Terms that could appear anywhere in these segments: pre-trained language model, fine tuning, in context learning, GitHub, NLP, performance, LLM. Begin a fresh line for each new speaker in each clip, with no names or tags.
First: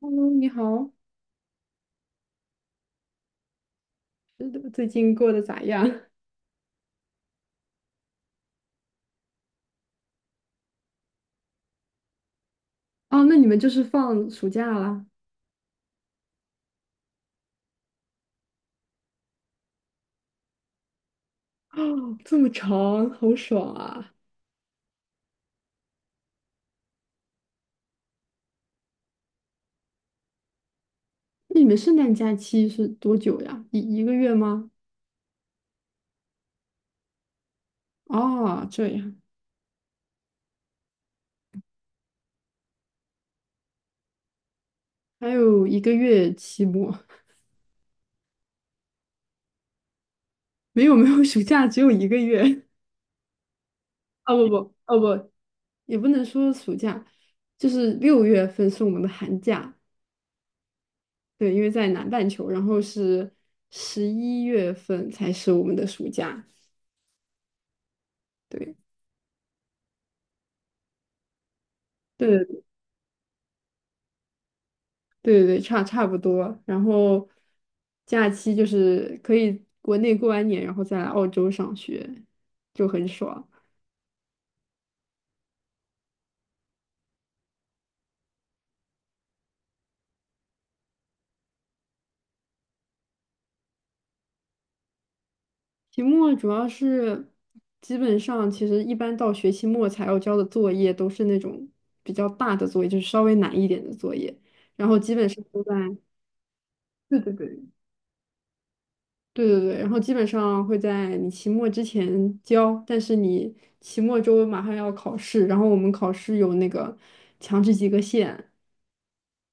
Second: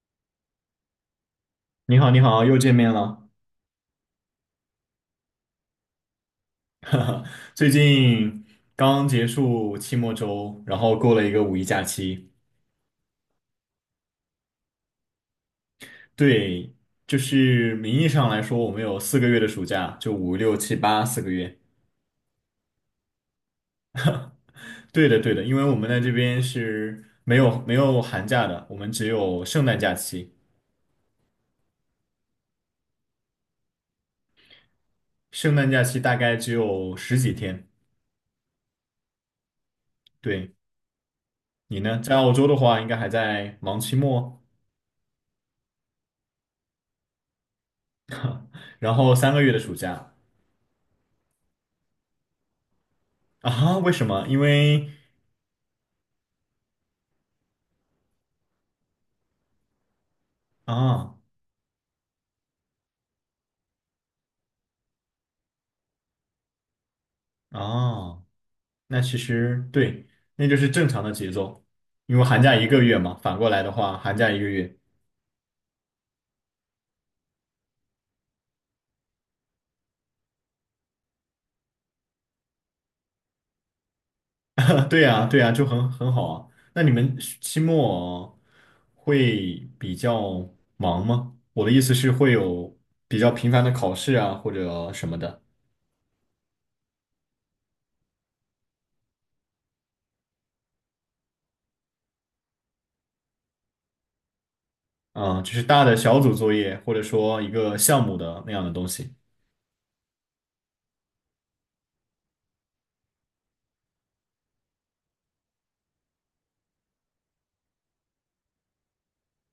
喽，你好，
你好，你好，又见面了。
最近过得咋样？
最近刚结束期末周，然后过了一个五一假期。
哦，那你们就是放暑假啦？
对，就是名义上来说，我们有四个月的暑假，就5、6、7、8四个月。
哦，这么长，好爽啊！
对的，对的，因为我们在这边是没有寒假的，我们只有圣诞假期。
那你们圣诞假期是多久呀？一个月吗？
圣诞假期大概只有十几天。
哦，这样，
对，你呢？在澳洲的话，应该还在忙期末，
还有一个月期末，
然后3个月的暑假
没有没有，暑假只有一个月。
啊？为什 么？
哦
因
不不
为
哦不，也不能说暑假，就是6月份是我们的寒假，
啊
对，因为在南半球，然后是11月份才是我们的暑假，
啊。
对。
那其实对，那就是正常的节奏，因为寒假
对
一个月嘛，反过来的话，寒假一个月，
对对对，差不多。然后假期就是可以国内过完年，然后再来澳洲上学，就很爽。
对呀，对呀，就很好啊。那你们期末会比较忙吗？我的意思是会有比较频繁的考试啊，或者什么的，
期末主要是基本上，其实一般到学期末才要交的作业都是那种比较大的作业，就是稍微难一点的作业。然后基本上
嗯，就
都
是
在，
大的小组作业，或者
对对
说一
对。
个项目的那样的东西
对对对，然后基本上会在你期末之前交，但是你期末周马上要考试，然后我们考试有那个强制及格线。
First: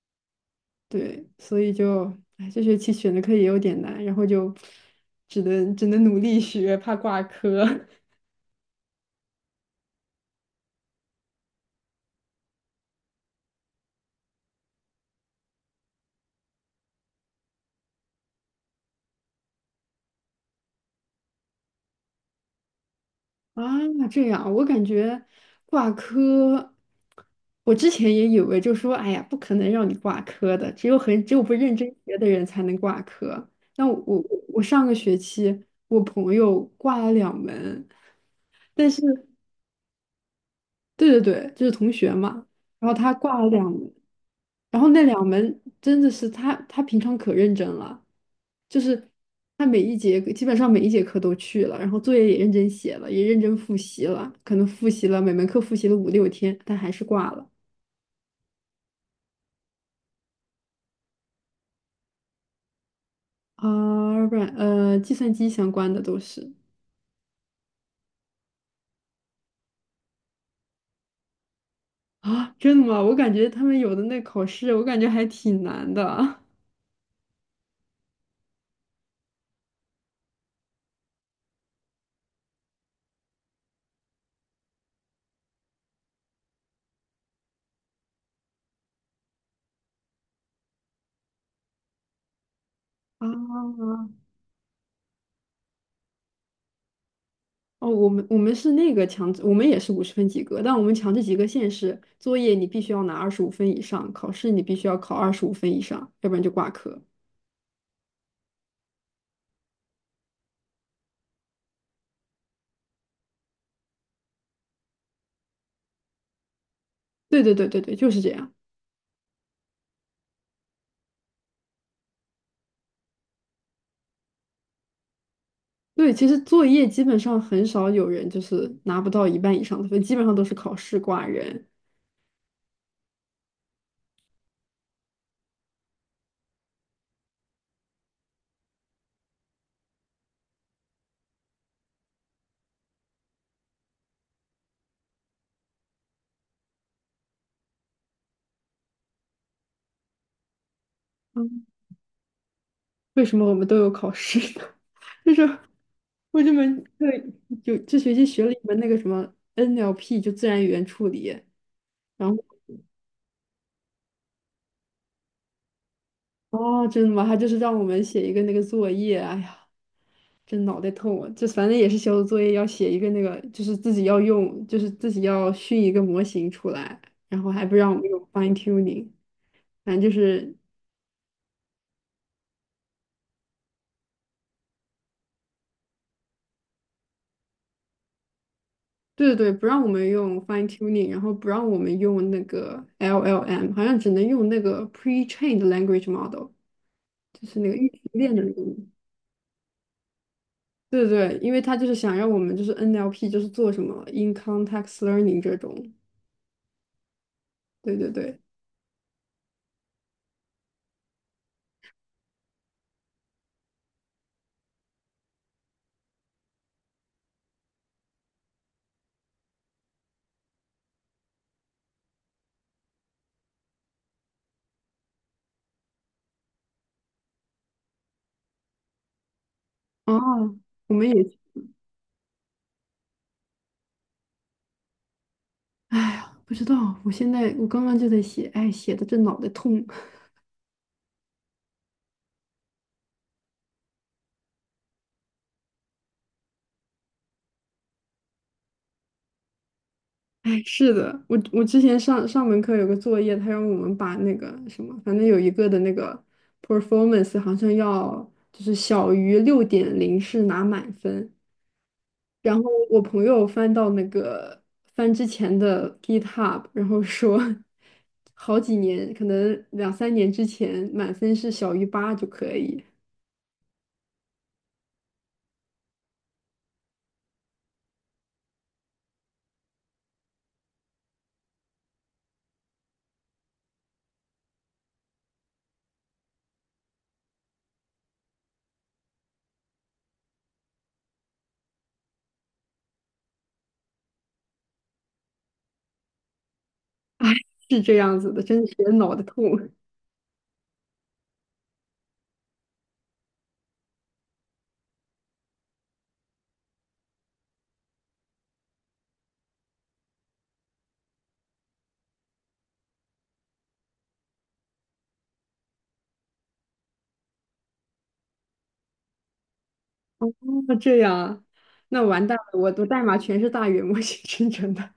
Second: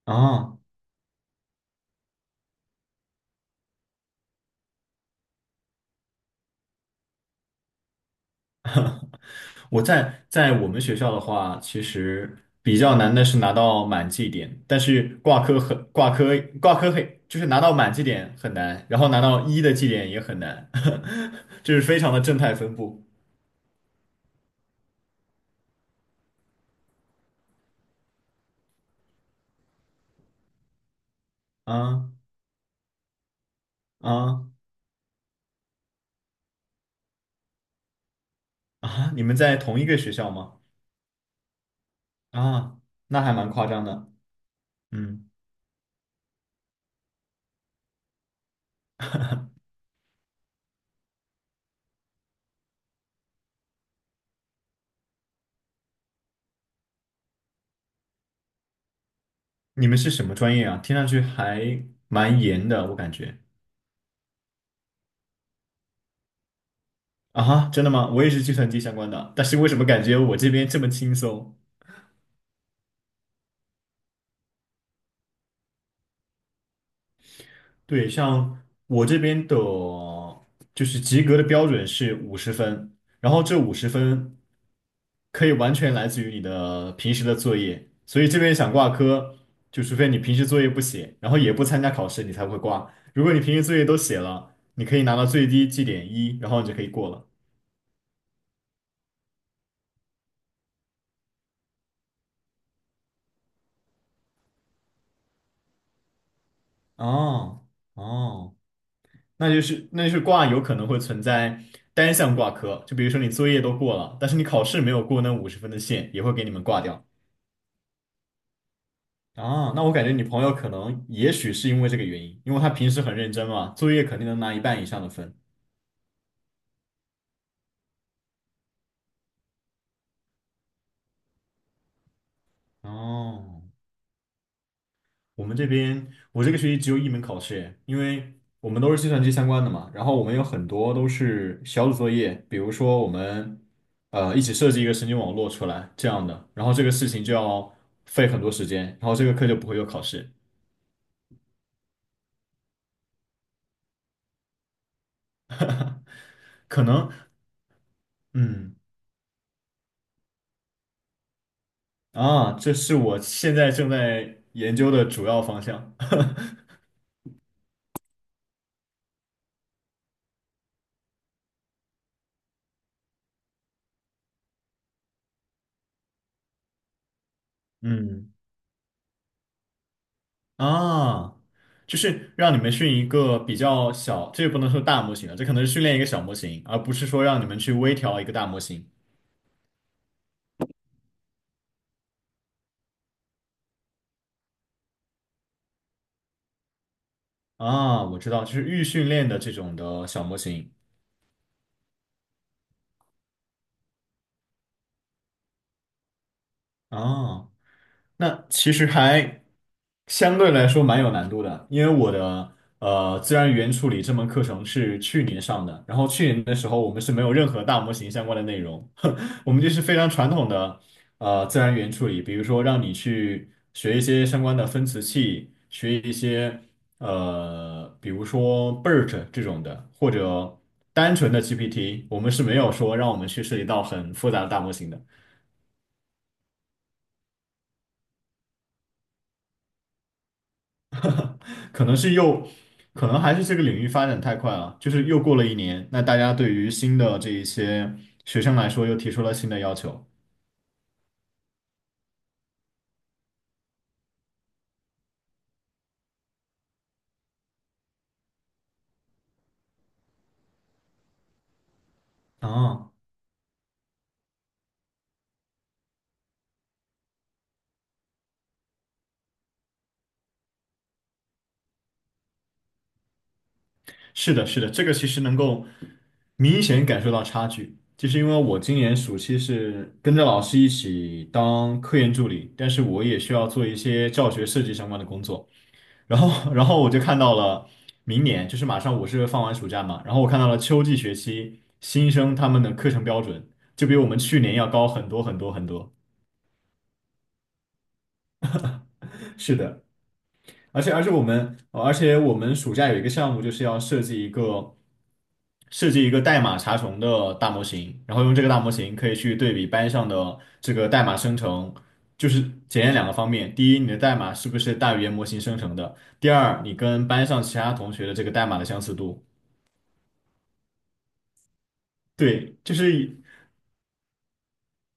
啊。
对，所以就，哎，这学期选的课也有点难，然后就只能努力学，怕挂科
我在我们学校的话，其实比较难的是拿到满绩点，但是挂科很挂科挂科很就是拿到满绩点很难，然后拿到一的绩点也很难，就是非常的正态分布
啊。这样，我感觉挂科，我之前也以为就说，哎呀，不可能让你挂科的，只有不认真学
啊
的人才能挂科。那我我
啊
我上个学期我朋友挂了两门，但是
啊！你们在同一个学校吗？
对对对，就是同学嘛，
啊，
然后他
那还
挂了
蛮
两
夸张
门，
的。
然后那两
嗯，
门真的是他平常可认真了。就是他每一节基本上每一节课都去了，然后作业也认真写了，也认真复习了，可能复习了每门课复习了五六天，但还是挂了。
你们是什么专业啊？听上去还蛮严的，我感觉。
啊，不然计算机相关的都是
啊哈，真的吗？我也是计算机相关的，但是为什么感觉我这边这么轻松？
啊，真的吗？我感觉他们有的那考试，我感觉还挺难的 啊。
对，像我这边的，就是及格的标准是五十分，然后这五十分可以完全来自于你的平时的作业，所以这边想挂科，就除非你平时作业不写，然后也不参加考试，你才会挂。如果你平时作业都写了，你可以拿到最低绩点一，然后你就可以过了。
哦，我们是那个强制，我们也是50分及格，但我们强制及格线是作业你必须要拿二十五分以上，考试你必须要考二十五分以上，要不然就挂科。
哦哦，那就是挂有可能会存在单项挂科，就比如说你作业都过了，但是你考试没有过那五十分的线，也会给你们挂掉。
对对对对对，就是这样。
啊，那我感觉你朋友可能也许是因为这个原因，因为他平时很认真嘛，作业肯定能拿一半以上的分。
对，其实作业基本上很少有人就是拿不到一半以上的分，基本上都是考试挂人。
哦，我们这边我这个学期只有一门考试耶，因为我们都是计算机相关的嘛，然后我们有很多都是小组作业，比如说我们一起设计一个神经网络出来这样的，然后这个事情就要费很多时间，然后这个课就不会有考试，
嗯，为什么我们都有考试呢？就是我这
可
门课
能
有这学期学了一
嗯
门那个什么 NLP，就自然语言处理。然后
啊，这是我现在正在研究的主要方向。
哦，真的吗？他就是让我们写一个那个作业，哎呀，真脑袋痛啊！就反正也是小组作业，要写一个那个，就是自己要用，就是自己要训一个模型出来，然后还不让我们用
嗯
fine tuning，反正就是。
啊，就是让你们训一个比较小，这也不能说大模型了，这可能是训练一个小模型，而不是说让你们去微调一个大模型
对对对，不让我们用 fine tuning，然后不让我们用那个 LLM，好像只能用那个 pre-trained language model，就是那个预训
啊。我知
练的
道，就
那个。
是预训练的这种的小模型
对对对，因为他就是想让我们就是 NLP 就是做什么 in context learning 这种。
啊。
对对对。
那其实还相对来说蛮有难度的，因为我的自然语言处理这门课程是去年上的，然后去年的时候我们是没有任何大模型相关的内容，我们就是非常传统的自然语言处理，比如说让你去学一些相关的分词器，学一些比如说 BERT 这种的，或
哦，
者
我们
单
也，
纯的 GPT，我们是没有说让我们去涉及到很复杂的大模型的。
哎呀，不知道，我刚刚就在写，哎，写的这脑袋痛。
可能是又，可能还是这个领域发展太快了，就是又过了一年，那大家对于新的这一些学生来说又提出了新的要求。
哎，是的，我之前上上门课有个作业，他让我们把那个什么，反正有一个的那个 performance 好像要就是小于6.0是拿满分。然后
啊，
我朋友翻到那个翻之前的 GitHub，然后说好几年，可能两三年之前满分是小于8就可以。
是的，是的，这个其实能够明显感受到差距，就是因为我今年暑期是跟着老师一起当科研助理，但是我也需要做一些教学设计相关的工作。然后，然后我就看到了明年，就是马上我是放完暑假嘛，然后我看到了秋季学期新生他们的课程标准就比我们去年要高很多。
哎，是这样子的，真的是脑袋痛。
是的，而且我们暑假有一个项目就是要设计一个代码查重的大模型，然后用这个大模型可以去对比班上的这个代码生成，就是检验2个方面，第一，你的代码是不是大语言模型生成的，第二，你跟班上其他同学的这个代码的相似度。
哦，这样啊，那完蛋
对，
了，我
就
的
是
代码
以
全是大语言模型 生成的。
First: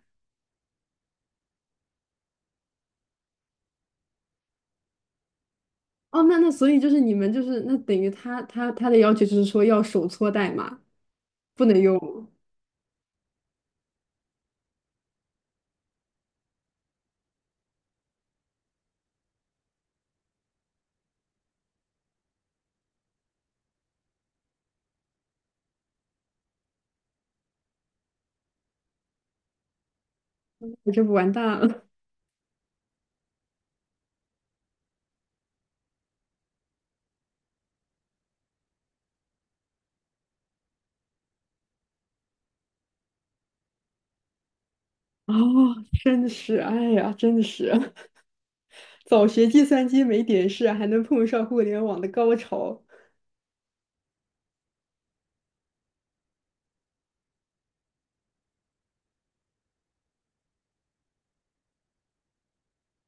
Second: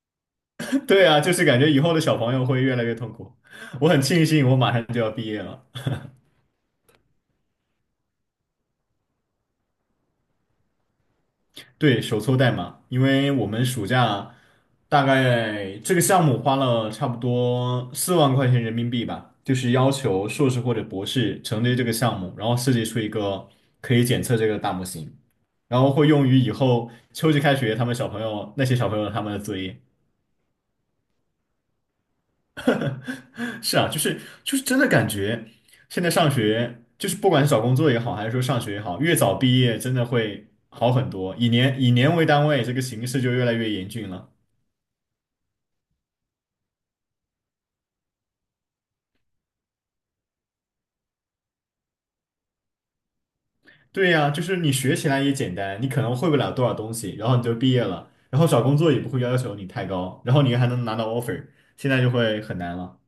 对啊，就是感觉以后的小朋友会越来越痛苦。我很庆幸我马上就要毕业了。
哦，那所以就是你们就是那等于他的要求就是说要手搓代码，不能
对，手
用，
搓代码，因为我们暑假大概这个项目花了差不多4万块钱人民币吧，就是要求硕士或者博士承接这个项目，然后设计出一个可以检测这个大模型，然后会用于以后秋季开学他们小朋友那些小朋友他们的作业。
我这不完蛋了。
是啊，就是真的感觉，现在上学就是不管是找工作也好，还是说上学也好，越早毕业真的会好很多。以年为单位，这个形势就越来越严峻了。
哦，真的是，哎呀，真的是，早学计算机没点事，还能碰上互联网的高潮。
对呀，就是你学起来也简单，你可能会不了多少东西，然后你就毕业了，然后找工作也不会要求你太高，然后你还能拿到 offer，现在就会很难了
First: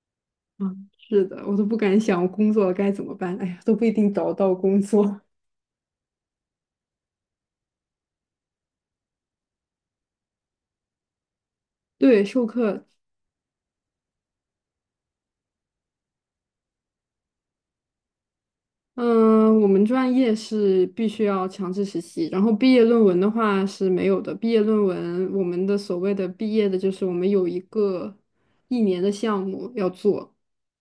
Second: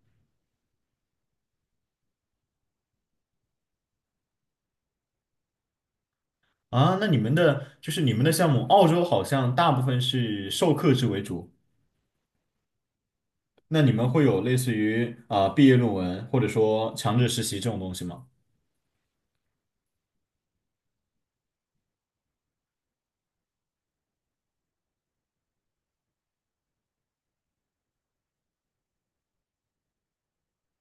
嗯，是的，我都不敢想我工作该怎么办，哎呀，都不一定找到工作。
啊。那你们的就是你们的项目，澳洲好像大部分是授课制为主，
对，授课
那你们会有类似于啊、毕业论文或者说强制实习这种东西吗？
嗯，我们专业是必须要强制实习，然后毕业论文的话是没有的。毕业论文，我们的所谓的毕业的，就是我们有一个一年的项目要做，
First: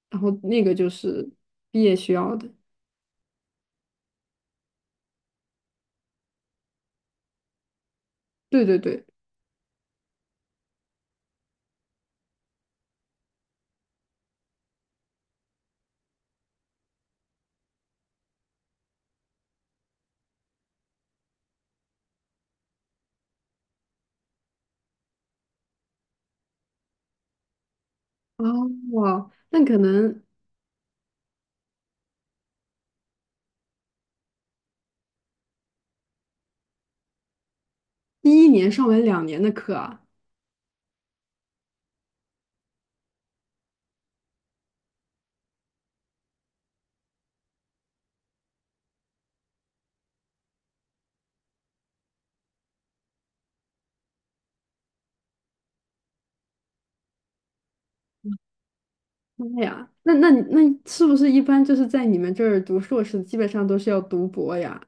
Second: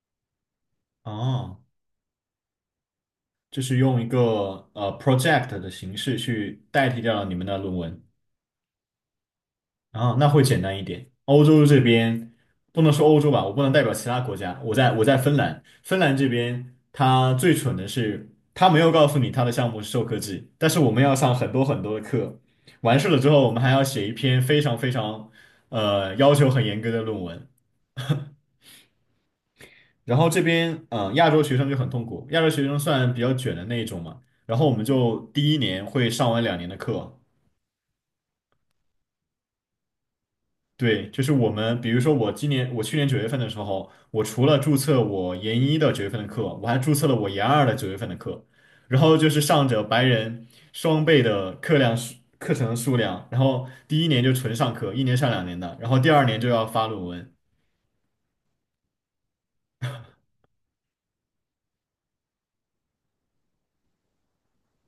然后那个就是
哦，
毕业需要的。
就是用一个project 的形式去代替掉了你们的论文，
对对对，
啊，那会简单一点。欧洲这边不能说欧洲吧，我不能代表其他国家。我在芬兰，芬兰这边他最蠢的是，他没有告诉你他的项目是授课制，但是我们要上很多很多的课，完事了之后，我们还要写一篇非常非常要求很严格的论文。
哦，哇，那可
然
能
后这边嗯、亚洲学生就很痛苦，亚洲学生算比较卷的那一种嘛。然后我们就第一年会上完2年的课，
第一年上完2年的课啊，
对，就是我们，比如说我今年，我去年九月份的时候，我除了注册我研一的九月份的课，我还注册了我研二的九月份的课，然后就是上着白人双倍的课程数量，然后第一年就纯上课，一年上两年的，然后第二年就要发论文。
妈呀，那是不是一般就是在你们这儿读硕士，基本上都是要读博呀？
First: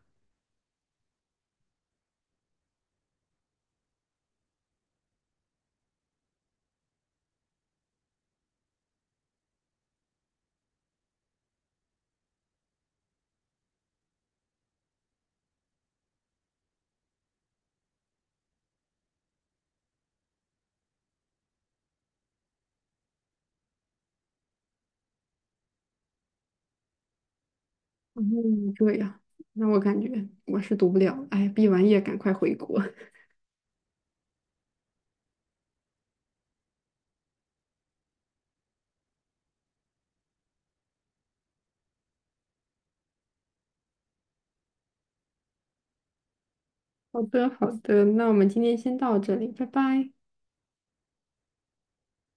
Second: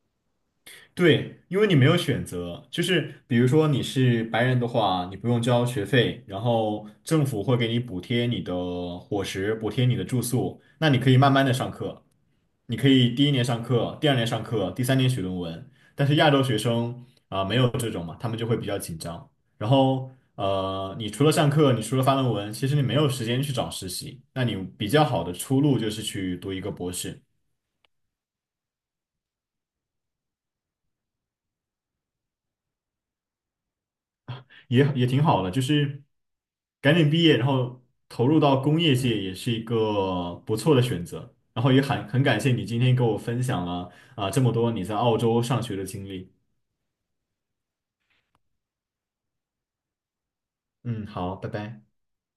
对，因为你没有选择，就是比如说你是白人的话，你不用交学费，然后政府会给你补贴你的伙食，补贴你的住宿，那你可以慢慢的上课，你可以第一年上课，第二年上课，第三年写论文。但是亚洲学生啊、没有这种嘛，他们就会比较紧张。然后你除了上课，你除了发论文，其实你没有时间去找实习，那你比较好的出路就是去读一个博士。
嗯，这样，那我感觉我是读不了，哎，毕完业赶快回国。
也挺好的，就是赶紧毕业，然后投入到工业界也是一个不错的选择。然后也很感谢你今天跟我分享了啊、这么多你在澳洲上学的经历。
好的，好的，那我们今天先到这里，拜拜。
嗯，好，拜拜。